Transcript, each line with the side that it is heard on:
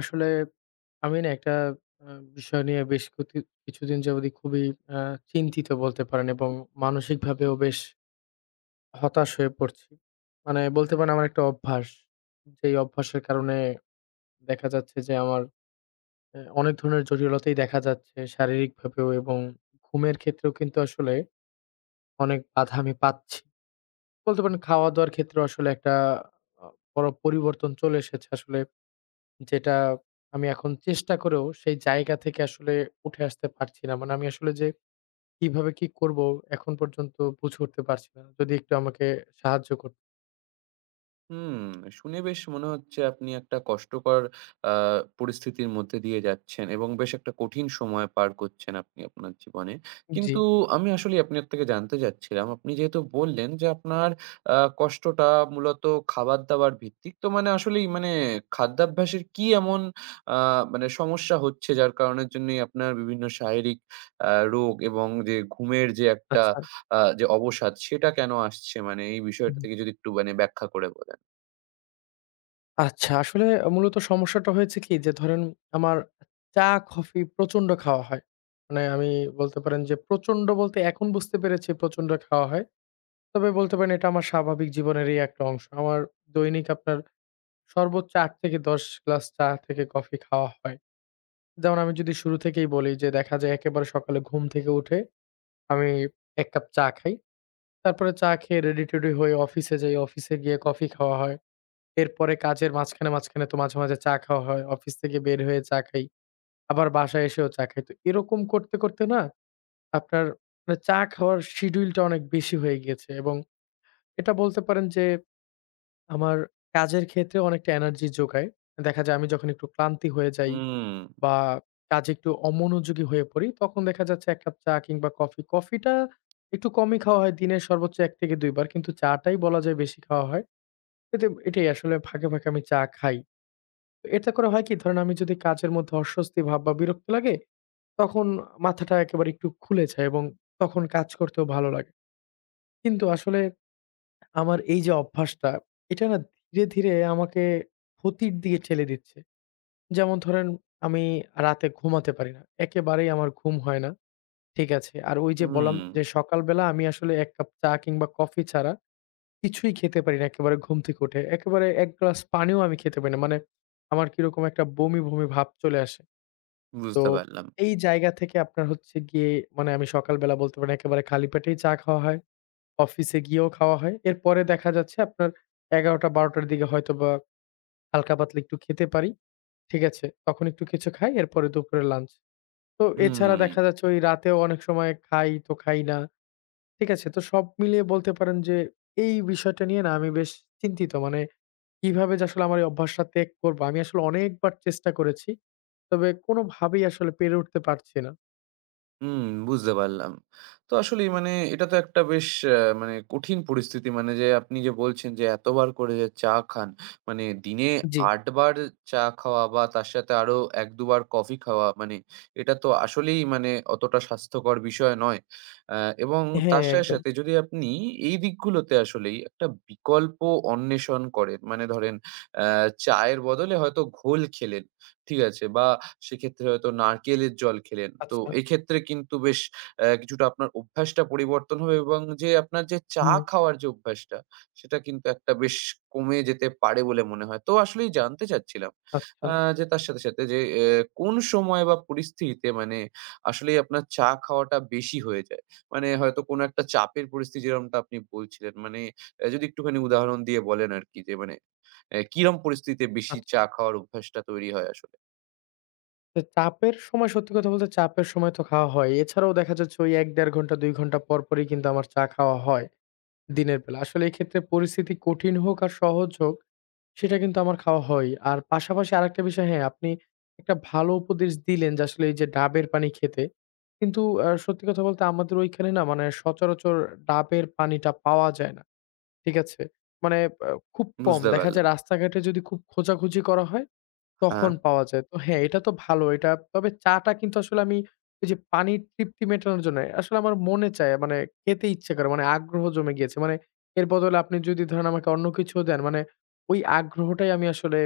left: আসলে আমি না একটা আ বিষয় নিয়ে বেশ কিছুদিন যাবতই খুবই আ চিন্তিত বলতে পারেন এবং মানসিকভাবেও বেশ হতাশ হয়ে পড়ছি। মানে বলতে পারেন আমার একটা অভ্যাস। যেই অভ্যাসের কারণে দেখা যাচ্ছে যে আমার অনেক ধরনের জটিলতাই দেখা যাচ্ছে শারীরিকভাবেও এবং ঘুমের ক্ষেত্রেও কিন্তু আসলে অনেক বাধা আমি পাচ্ছি। বলতে পারেন খাওয়া-দাওয়ার ক্ষেত্রেও আসলে একটা আ বড় পরিবর্তন চলে এসেছে আসলে। যেটা আমি এখন চেষ্টা করেও সেই জায়গা থেকে আসলে উঠে আসতে পারছি না। মানে আমি আসলে যে কিভাবে কি করব এখন পর্যন্ত বুঝে উঠতে পারছি না। যদি একটু আমাকে সাহায্য করতেন।
right: হুম, শুনে বেশ মনে হচ্ছে আপনি একটা কষ্টকর আ পরিস্থিতির মধ্যে দিয়ে যাচ্ছেন এবং বেশ একটা কঠিন সময় পার করছেন আপনি আপনার জীবনে।
left: জি।
right: কিন্তু আমি আসলেই আপনার থেকে জানতে চাচ্ছিলাম, আপনি যেহেতু বললেন যে আপনার কষ্টটা মূলত খাবার-দাবার ভিত্তিক। তো মানে আসলেই মানে খাদ্যাভ্যাসের কি এমন আ মানে সমস্যা হচ্ছে যার কারণের জন্যই আপনার বিভিন্ন শারীরিক রোগ এবং যে ঘুমের যে একটা
left: আচ্ছা।
right: যে অবসাদ সেটা কেন আসছে? মানে এই বিষয়টা
left: হুম।
right: থেকে যদি একটু মানে ব্যাখ্যা করে বলেন।
left: আচ্ছা, আসলে মূলত সমস্যাটা হয়েছে কি যে ধরেন আমার চা, কফি প্রচন্ড খাওয়া হয়। মানে আমি বলতে পারেন যে প্রচন্ড বলতে এখন বুঝতে পেরেছি প্রচন্ড খাওয়া হয়। তবে বলতে পারেন এটা আমার স্বাভাবিক জীবনেরই একটা অংশ। আমার দৈনিক আপনার সর্বোচ্চ ৮ থেকে ১০ গ্লাস চা থেকে কফি খাওয়া হয়। যেমন আমি যদি শুরু থেকেই বলি যে দেখা যায় একেবারে সকালে ঘুম থেকে উঠে আমি ১ কাপ চা খাই। তারপরে চা খেয়ে রেডি টেডি হয়ে অফিসে যাই। অফিসে গিয়ে কফি খাওয়া হয়। এরপরে কাজের মাঝখানে, মাঝখানে তো মাঝে, মাঝে চা খাওয়া হয়। অফিস থেকে বের হয়ে চা খাই। আবার বাসায় এসেও চা খাই। তো এরকম করতে, করতে না আপনার মানে চা খাওয়ার শিডিউলটা অনেক বেশি হয়ে গিয়েছে এবং এটা বলতে পারেন যে আমার কাজের ক্ষেত্রে অনেকটা এনার্জি যোগায়। দেখা যায় আমি যখন একটু ক্লান্তি হয়ে যাই
right: হুম,
left: বা কাজে একটু অমনোযোগী হয়ে পড়ি, তখন দেখা যাচ্ছে ১ কাপ চা কিংবা কফি। কফিটা একটু কমই খাওয়া হয় দিনের সর্বোচ্চ ১ থেকে ২ বার। কিন্তু চাটাই বলা যায় বেশি খাওয়া হয়। এতে এটাই আসলে ফাঁকে, ফাঁকে আমি চা খাই। তো এতে করে হয় কি ধরেন আমি যদি কাজের মধ্যে অস্বস্তি ভাব বা বিরক্ত লাগে, তখন মাথাটা একেবারে একটু খুলে যায় এবং তখন কাজ করতেও ভালো লাগে। কিন্তু আসলে আমার এই যে অভ্যাসটা, এটা না ধীরে, ধীরে আমাকে ক্ষতির দিকে ঠেলে দিচ্ছে। যেমন ধরেন আমি রাতে ঘুমাতে পারি না। একেবারেই আমার ঘুম হয় না। ঠিক আছে। আর ওই যে বললাম
right: হুম,
left: যে সকালবেলা আমি আসলে ১ কাপ চা কিংবা কফি ছাড়া কিছুই খেতে পারি না একেবারে ঘুম থেকে উঠে। একেবারে ১ গ্লাস পানিও আমি খেতে পারি না। মানে আমার কিরকম একটা বমি, বমি ভাব চলে আসে। তো
right: বুঝতে পারলাম।
left: এই জায়গা থেকে আপনার হচ্ছে গিয়ে মানে আমি সকালবেলা বলতে পারেন একেবারে খালি পেটেই চা খাওয়া হয়। অফিসে গিয়েও খাওয়া হয়। এরপরে দেখা যাচ্ছে আপনার ১১:০০-১২:০০ র দিকে হয়তোবা হালকা পাতলা একটু খেতে পারি। ঠিক আছে? তখন একটু কিছু খাই। এরপরে দুপুরে লাঞ্চ। তো
right: হুম.
left: এছাড়া
right: হুম,
left: দেখা যাচ্ছে ওই রাতেও অনেক সময় খাই তো খাই না। ঠিক আছে? তো সব মিলিয়ে বলতে পারেন যে এই বিষয়টা নিয়ে না আমি বেশ চিন্তিত। মানে কিভাবে যে আসলে আমার এই অভ্যাসটা ত্যাগ করব? আমি আসলে অনেকবার চেষ্টা করেছি। তবে কোনোভাবেই আসলে পেরে উঠতে পারছি না।
right: হুম, বুঝতে পারলাম। তো আসলেই মানে এটা তো একটা বেশ মানে কঠিন পরিস্থিতি। মানে যে আপনি যে বলছেন যে এতবার করে যে চা খান, মানে দিনে
left: জি।
right: ৮ বার চা খাওয়া বা তার সাথে আরো ১-২ বার কফি খাওয়া মানে এটা তো আসলেই মানে অতটা স্বাস্থ্যকর বিষয় নয়। আ এবং
left: হ্যাঁ,
right: তার সাথে,
left: একদম।
right: সাথে যদি আপনি এই দিকগুলোতে আসলেই একটা বিকল্প অন্বেষণ করেন, মানে ধরেন আ চায়ের বদলে হয়তো ঘোল খেলেন, ঠিক আছে? বা সেক্ষেত্রে হয়তো নারকেলের জল খেলেন। তো
left: আচ্ছা,
right: এক্ষেত্রে কিন্তু বেশ কিছুটা আপনার অভ্যাসটা পরিবর্তন হবে এবং যে আপনার যে চা
left: হুম,
right: খাওয়ার যে অভ্যাসটা, সেটা কিন্তু একটা বেশ কমে যেতে পারে বলে মনে হয়। তো আসলেই জানতে চাচ্ছিলাম
left: আচ্ছা,
right: আ যে তার সাথে, সাথে যে কোন সময় বা পরিস্থিতিতে মানে আসলেই আপনার চা খাওয়াটা বেশি হয়ে যায়? মানে হয়তো কোনো একটা চাপের পরিস্থিতি যেরকমটা আপনি বলছিলেন, মানে যদি একটুখানি উদাহরণ দিয়ে বলেন আরকি যে মানে কিরম পরিস্থিতিতে বেশি
left: আচ্ছা।
right: চা খাওয়ার অভ্যাসটা তৈরি হয় আসলে?
left: তো চাপের সময় সত্যি কথা বলতে চাপের সময় তো খাওয়া হয়। এছাড়াও দেখা যাচ্ছে ওই ১ ১/২ ঘন্টা ২ ঘন্টা পর পরই কিন্তু আমার চা খাওয়া হয়। দিনের বেলা। আসলে এক্ষেত্রে পরিস্থিতি কঠিন হোক আর সহজ হোক, সেটা কিন্তু আমার খাওয়া হয়। আর পাশাপাশি আরেকটা বিষয় হ্যাঁ, আপনি একটা ভালো উপদেশ দিলেন যে আসলে এই যে ডাবের পানি খেতে। কিন্তু সত্যি কথা বলতে আমাদের ঐখানে না মানে সচরাচর ডাবের পানিটা পাওয়া যায় না। ঠিক আছে? মানে খুব কম।
right: বুঝতে
left: দেখা
right: পারলাম।
left: যায় রাস্তাঘাটে যদি খুব খোঁজাখুঁজি করা হয়
right: হ্যাঁ।
left: তখন পাওয়া যায়। তো হ্যাঁ, এটা তো ভালো। এটা তবে চাটা কিন্তু আসলে আমি ওই যে পানির তৃপ্তি মেটানোর জন্য আসলে আমার মনে চায় মানে খেতে ইচ্ছে করে। মানে আগ্রহ জমে গিয়েছে। মানে এর বদলে আপনি যদি ধরেন আমাকে অন্য কিছুও দেন, মানে ওই আগ্রহটাই আমি আসলে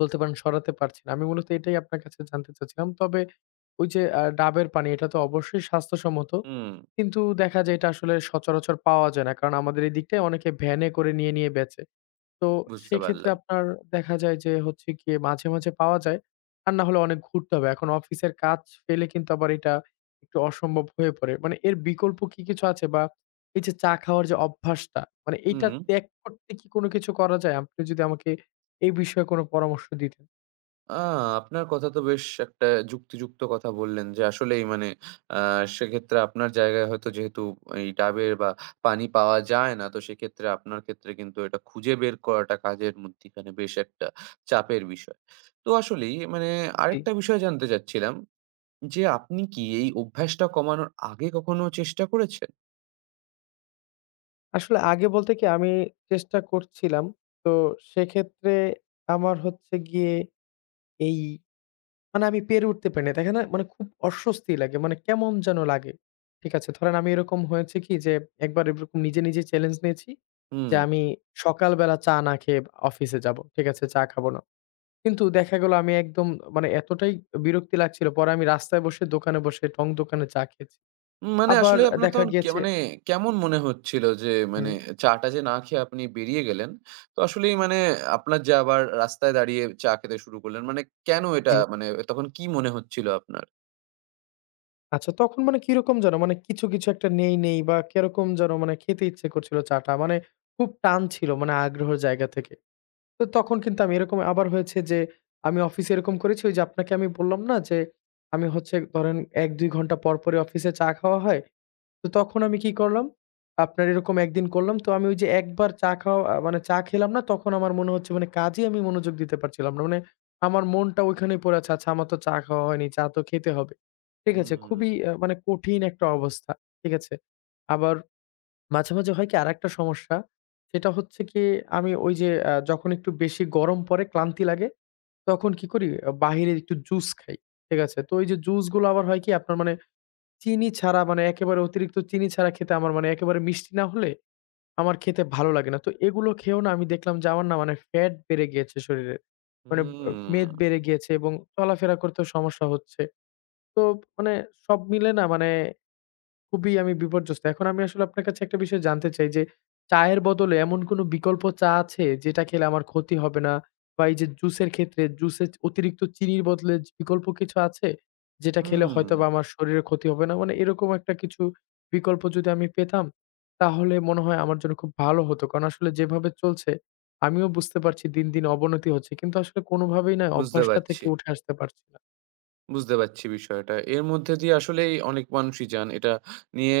left: বলতে পারেন সরাতে পারছি না। আমি মূলত এটাই আপনার কাছে জানতে চাচ্ছিলাম। তবে ওই যে ডাবের পানি এটা তো অবশ্যই স্বাস্থ্যসম্মত।
right: হুম,
left: কিন্তু দেখা যায় এটা আসলে সচরাচর পাওয়া যায় না। কারণ আমাদের এই দিকটায় অনেকে ভ্যানে করে নিয়ে, নিয়ে বেচে। তো
right: বুঝতে
left: সেক্ষেত্রে
right: পারলাম।
left: আপনার দেখা যায় যে হচ্ছে গিয়ে মাঝে, মাঝে পাওয়া যায়। আর না হলে অনেক ঘুরতে হবে। এখন অফিসের কাজ ফেলে কিন্তু আবার এটা একটু অসম্ভব হয়ে পড়ে। মানে এর বিকল্প কি কিছু আছে? বা এই যে চা খাওয়ার যে অভ্যাসটা, মানে এইটা
right: হুম,
left: ত্যাগ করতে কি কোনো কিছু করা যায়? আপনি যদি আমাকে এই বিষয়ে কোনো পরামর্শ দিতেন।
right: আ আপনার কথা তো বেশ একটা যুক্তিযুক্ত কথা বললেন যে আসলেই মানে আ সেক্ষেত্রে আপনার জায়গায় হয়তো যেহেতু এই ডাবের বা পানি পাওয়া যায় না, তো সেক্ষেত্রে আপনার ক্ষেত্রে কিন্তু এটা খুঁজে বের করাটা কাজের মধ্যিখানে বেশ একটা চাপের বিষয়। তো আসলেই মানে
left: জি।
right: আরেকটা বিষয় জানতে চাচ্ছিলাম যে আপনি কি এই অভ্যাসটা কমানোর আগে কখনো চেষ্টা করেছেন?
left: আসলে আগে বলতে কি আমি চেষ্টা করছিলাম। তো সেক্ষেত্রে আমার হচ্ছে গিয়ে এই মানে আমি পেরে উঠতে পারি না। দেখেন না মানে খুব অস্বস্তি লাগে। মানে কেমন যেন লাগে। ঠিক আছে? ধরেন আমি এরকম হয়েছে কি যে একবার এরকম নিজে, নিজে চ্যালেঞ্জ নিয়েছি
right: হুম।
left: যে আমি সকালবেলা চা না খেয়ে অফিসে যাবো। ঠিক আছে? চা খাবো না। কিন্তু দেখা গেল আমি একদম মানে এতটাই বিরক্তি লাগছিল। পরে আমি রাস্তায় বসে দোকানে বসে টং দোকানে চা খেয়েছি।
right: মানে
left: আবার
right: আসলে আপনার
left: দেখা
right: তখন কে
left: গিয়েছে
right: মানে কেমন মনে হচ্ছিল যে মানে
left: হুম,
right: চাটা যে না খেয়ে আপনি বেরিয়ে গেলেন। তো আসলেই মানে আপনার যে আবার রাস্তায় দাঁড়িয়ে চা খেতে শুরু করলেন মানে কেন এটা
left: জি।
right: মানে তখন কি মনে হচ্ছিল আপনার?
left: আচ্ছা তখন মানে কিরকম যেন মানে কিছু, কিছু একটা নেই, নেই বা কিরকম যেন মানে খেতে ইচ্ছে করছিল চাটা। মানে খুব টান ছিল মানে আগ্রহের জায়গা থেকে। তো তখন কিন্তু আমি এরকম আবার হয়েছে যে, আমি অফিসে এরকম করেছি ওই যে আপনাকে আমি বললাম না যে, আমি হচ্ছে ধরেন ১-২ ঘন্টা পর, পরই অফিসে চা খাওয়া হয়। তো তখন আমি কি করলাম, আপনার এরকম একদিন করলাম। তো আমি ওই যে একবার চা খাওয়া মানে চা খেলাম না তখন আমার মনে হচ্ছে মানে কাজেই আমি মনোযোগ দিতে পারছিলাম না। মানে আমার মনটা ওইখানেই পড়ে আছে। আচ্ছা আমার তো চা খাওয়া হয়নি, চা তো খেতে হবে। ঠিক আছে?
right: হুম,
left: খুবই মানে কঠিন একটা অবস্থা। ঠিক আছে? আবার মাঝে, মাঝে হয় কি আরেকটা সমস্যা, সেটা হচ্ছে কি আমি ওই যে যখন একটু বেশি গরম পড়ে, ক্লান্তি লাগে, তখন কি করি বাহিরে একটু জুস খাই। ঠিক আছে? তো এই যে জুস গুলো আবার হয় কি আপনার মানে চিনি ছাড়া মানে একেবারে অতিরিক্ত চিনি ছাড়া খেতে আমার মানে একেবারে মিষ্টি না হলে আমার খেতে ভালো লাগে না। তো এগুলো খেয়েও না আমি দেখলাম যে আমার না মানে ফ্যাট বেড়ে গিয়েছে শরীরে। মানে মেদ
right: হুম,
left: বেড়ে গিয়েছে এবং চলাফেরা করতেও সমস্যা হচ্ছে। তো মানে সব মিলে না মানে খুবই আমি বিপর্যস্ত। এখন আমি আসলে আপনার কাছে একটা বিষয় জানতে চাই যে, চায়ের বদলে এমন কোনো বিকল্প চা আছে যেটা খেলে আমার ক্ষতি হবে না? বা এই যে জুসের ক্ষেত্রে জুসে অতিরিক্ত চিনির বদলে যে বিকল্প কিছু আছে? যেটা খেলে
right: হুম,
left: হয়তোবা আমার শরীরে ক্ষতি হবে না? মানে এরকম একটা কিছু বিকল্প যদি আমি পেতাম, তাহলে মনে হয় আমার জন্য খুব ভালো হতো। কারণ আসলে যেভাবে চলছে, আমিও বুঝতে পারছি দিন, দিন অবনতি হচ্ছে। কিন্তু আসলে কোনোভাবেই না
right: বুঝতে
left: অভ্যাসটা
right: পারছি।
left: থেকে উঠে আসতে পারছি না।
right: বুঝতে পারছি বিষয়টা। এর মধ্যে দিয়ে আসলেই অনেক মানুষই যান। এটা নিয়ে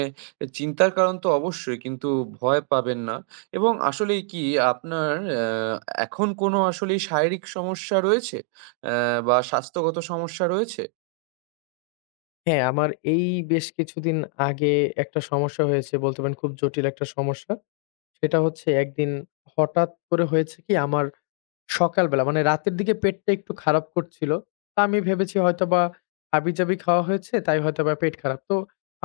right: চিন্তার কারণ তো অবশ্যই কিন্তু ভয় পাবেন না। এবং আসলেই কি আপনার এখন কোনো আসলেই শারীরিক সমস্যা রয়েছে? অ্যা বা স্বাস্থ্যগত সমস্যা রয়েছে?
left: হ্যাঁ, আমার এই বেশ কিছুদিন আগে একটা সমস্যা হয়েছে বলতে পারেন খুব জটিল একটা সমস্যা। সেটা হচ্ছে একদিন হঠাৎ করে হয়েছে কি আমার সকালবেলা মানে রাতের দিকে পেটটা একটু খারাপ করছিল। তা আমি ভেবেছি হয়তোবা হাবিজাবি খাওয়া হয়েছে তাই হয়তোবা পেট খারাপ। তো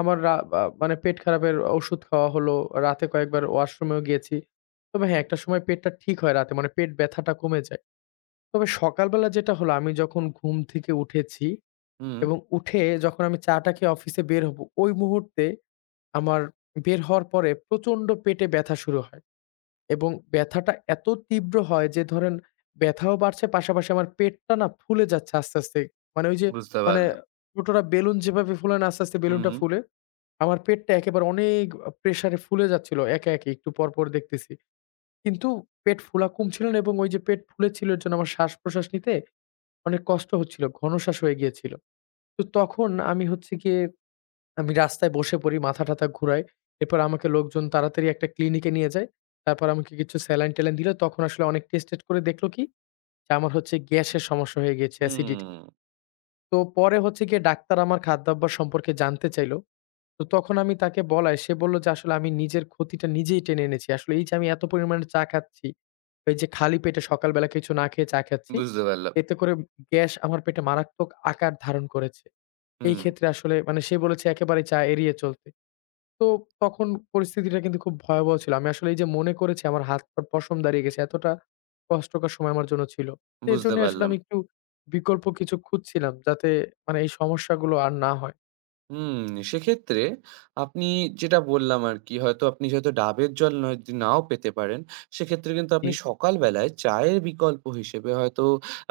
left: আমার রা আ মানে পেট খারাপের ওষুধ খাওয়া হলো, রাতে কয়েকবার ওয়াশরুমেও গিয়েছি। তবে হ্যাঁ, একটা সময় পেটটা ঠিক হয় রাতে মানে পেট ব্যথাটা কমে যায়। তবে সকালবেলা যেটা হলো আমি যখন ঘুম থেকে উঠেছি
right: হুম,
left: এবং উঠে যখন আমি চাটা খেয়ে অফিসে বের হব, ওই মুহূর্তে আমার বের হওয়ার পরে প্রচন্ড পেটে ব্যথা শুরু হয় এবং ব্যথাটা এত তীব্র হয় যে ধরেন ব্যথাও বাড়ছে পাশাপাশি আমার পেটটা না ফুলে যাচ্ছে আস্তে, আস্তে। মানে ওই যে
right: বুঝতে
left: মানে
right: পারলাম।
left: ছোটরা বেলুন যেভাবে ফুলে না আস্তে, আস্তে বেলুনটা
right: হুম,
left: ফুলে, আমার পেটটা একেবারে অনেক প্রেশারে ফুলে যাচ্ছিল একে, একে একটু পর, পর দেখতেছি। কিন্তু পেট ফোলা কমছিল না এবং ওই যে পেট ফুলেছিল এর জন্য আমার শ্বাস-প্রশ্বাস নিতে অনেক কষ্ট হচ্ছিল। ঘনশ্বাস হয়ে গিয়েছিল। তো তখন আমি হচ্ছে গিয়ে আমি রাস্তায় বসে পড়ি, মাথা-টাথা ঘুরাই। এরপর আমাকে লোকজন তাড়াতাড়ি একটা ক্লিনিকে নিয়ে যায়। তারপর আমাকে কিছু স্যালাইন-ট্যালাইন দিল। তখন আসলে অনেক টেস্ট-টেস্ট করে দেখল কি? যে আমার হচ্ছে গ্যাসের সমস্যা হয়ে গিয়েছে, অ্যাসিডিটি।
right: হুম,
left: তো পরে হচ্ছে গিয়ে ডাক্তার আমার খাদ্যাভ্যাস সম্পর্কে জানতে চাইল। তো তখন আমি তাকে বলায় সে বলল যে, "আসলে আমি নিজের ক্ষতিটা নিজেই টেনে এনেছি। আসলে এই যে আমি এত পরিমাণে চা খাচ্ছি, এই যে খালি পেটে সকালবেলা কিছু না খেয়ে চা খাচ্ছি,
right: বুঝতে পারলাম।
left: এতে করে গ্যাস আমার পেটে মারাত্মক আকার ধারণ করেছে।" এই
right: হুম,
left: ক্ষেত্রে আসলে মানে সে বলেছে একেবারে চা এড়িয়ে চলতে। তো তখন পরিস্থিতিটা কিন্তু খুব ভয়াবহ ছিল। আমি আসলে এই যে মনে করেছি আমার হাত-পা পশম দাঁড়িয়ে গেছে। এতটা কষ্টকর সময় আমার জন্য ছিল। তো
right: বুঝতে
left: এজন্যই আসলে
right: পারলাম।
left: আমি একটু বিকল্প কিছু খুঁজছিলাম যাতে মানে এই সমস্যাগুলো আর না হয়।
right: হুম, সেক্ষেত্রে আপনি যেটা বললাম আরকি, হয়তো আপনি যেহেতু ডাবের জল নয় যদি নাও পেতে পারেন, সেক্ষেত্রে কিন্তু
left: জি,
right: আপনি সকাল বেলায় চায়ের বিকল্প হিসেবে হয়তো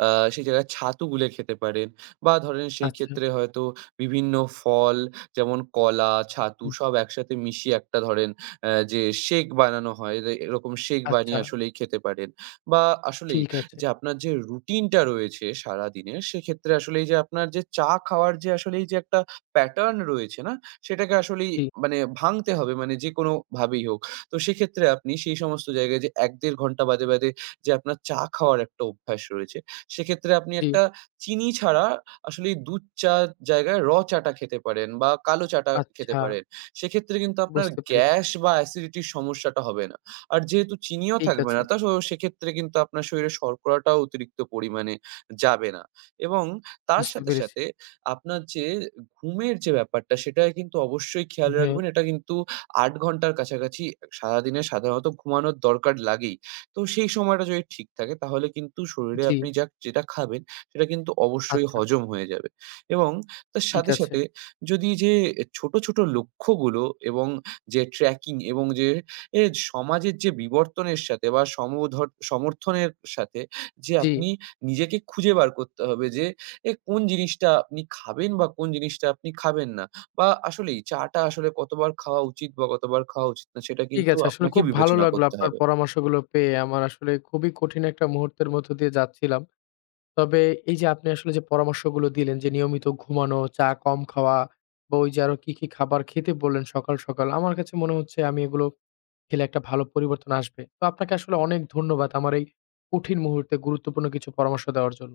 right: আ সেই জায়গায় ছাতু গুলে খেতে পারেন বা ধরেন সেই
left: আচ্ছা,
right: ক্ষেত্রে হয়তো বিভিন্ন ফল যেমন কলা, ছাতু
left: হুম,
right: সব একসাথে মিশিয়ে একটা ধরেন যে শেক বানানো হয়, এরকম শেক বানিয়ে
left: আচ্ছা,
right: আসলেই খেতে পারেন। বা আসলেই
left: ঠিক আছে।
right: যে আপনার যে রুটিনটা রয়েছে সারাদিনের, সেক্ষেত্রে আসলে এই যে আপনার যে চা খাওয়ার যে আসলে এই যে একটা প্যাটার্ন রয়েছে না? সেটাকে আসলেই
left: জি,
right: মানে ভাঙতে হবে মানে যেকোনোভাবেই হোক। তো সেক্ষেত্রে আপনি সেই সমস্ত জায়গায় যে ১-১.৫ ঘন্টা বাদে, বাদে যে আপনার চা খাওয়ার একটা অভ্যাস রয়েছে, সেক্ষেত্রে আপনি
left: জি,
right: একটা চিনি ছাড়া আসলেই দুধ চার জায়গায় র চাটা খেতে পারেন বা কালো চাটা খেতে
left: আচ্ছা,
right: পারেন। সেক্ষেত্রে কিন্তু আপনার
left: বুঝতে পেরেছি।
right: গ্যাস বা অ্যাসিডিটির সমস্যাটা হবে না। আর যেহেতু চিনিও
left: ঠিক
right: থাকবে না
left: আছে,
right: তা সো সেক্ষেত্রে কিন্তু আপনার শরীরে শর্করাটাও অতিরিক্ত পরিমাণে যাবে না এবং তার
left: বুঝতে
right: সাথে,
left: পেরেছি।
right: সাথে আপনার যে ঘুমের যে ব্যাপারটা সেটায় কিন্তু অবশ্যই খেয়াল
left: হ্যাঁ,
right: রাখবেন। এটা কিন্তু ৮ ঘন্টার কাছাকাছি সারাদিনে সাধারণত ঘুমানোর দরকার লাগেই। তো সেই সময়টা যদি ঠিক থাকে তাহলে কিন্তু শরীরে
left: জি,
right: আপনি যা যেটা খাবেন সেটা কিন্তু অবশ্যই
left: আচ্ছা,
right: হজম হয়ে যাবে। এবং তার
left: ঠিক
right: সাথে,
left: আছে।
right: সাথে যদি যে ছোট, ছোট লক্ষ্যগুলো এবং যে ট্র্যাকিং এবং যে এ সমাজের যে বিবর্তনের সাথে বা সমর্থনের সাথে যে
left: জি,
right: আপনি নিজেকে খুঁজে বার করতে হবে যে কোন জিনিসটা আপনি খাবেন বা কোন জিনিসটা আপনি খাবেন না? বা আসলেই চা টা আসলে কতবার খাওয়া উচিত বা কতবার খাওয়া উচিত না সেটা
left: ঠিক
right: কিন্তু
left: আছে। আসলে
right: আপনাকে
left: খুব ভালো
right: বিবেচনা
left: লাগলো
right: করতে
left: আপনার
right: হবে।
left: পরামর্শগুলো পেয়ে। আমার আসলে খুবই কঠিন একটা মুহূর্তের মধ্য দিয়ে যাচ্ছিলাম। তবে এই যে আপনি আসলে যে পরামর্শগুলো দিলেন যে নিয়মিত ঘুমানো, চা কম খাওয়া বা ওই যে আরো কি, কি খাবার খেতে বললেন সকাল, সকাল। আমার কাছে মনে হচ্ছে আমি এগুলো খেলে একটা ভালো পরিবর্তন আসবে। তো আপনাকে আসলে অনেক ধন্যবাদ আমার এই কঠিন মুহূর্তে গুরুত্বপূর্ণ কিছু পরামর্শ দেওয়ার জন্য।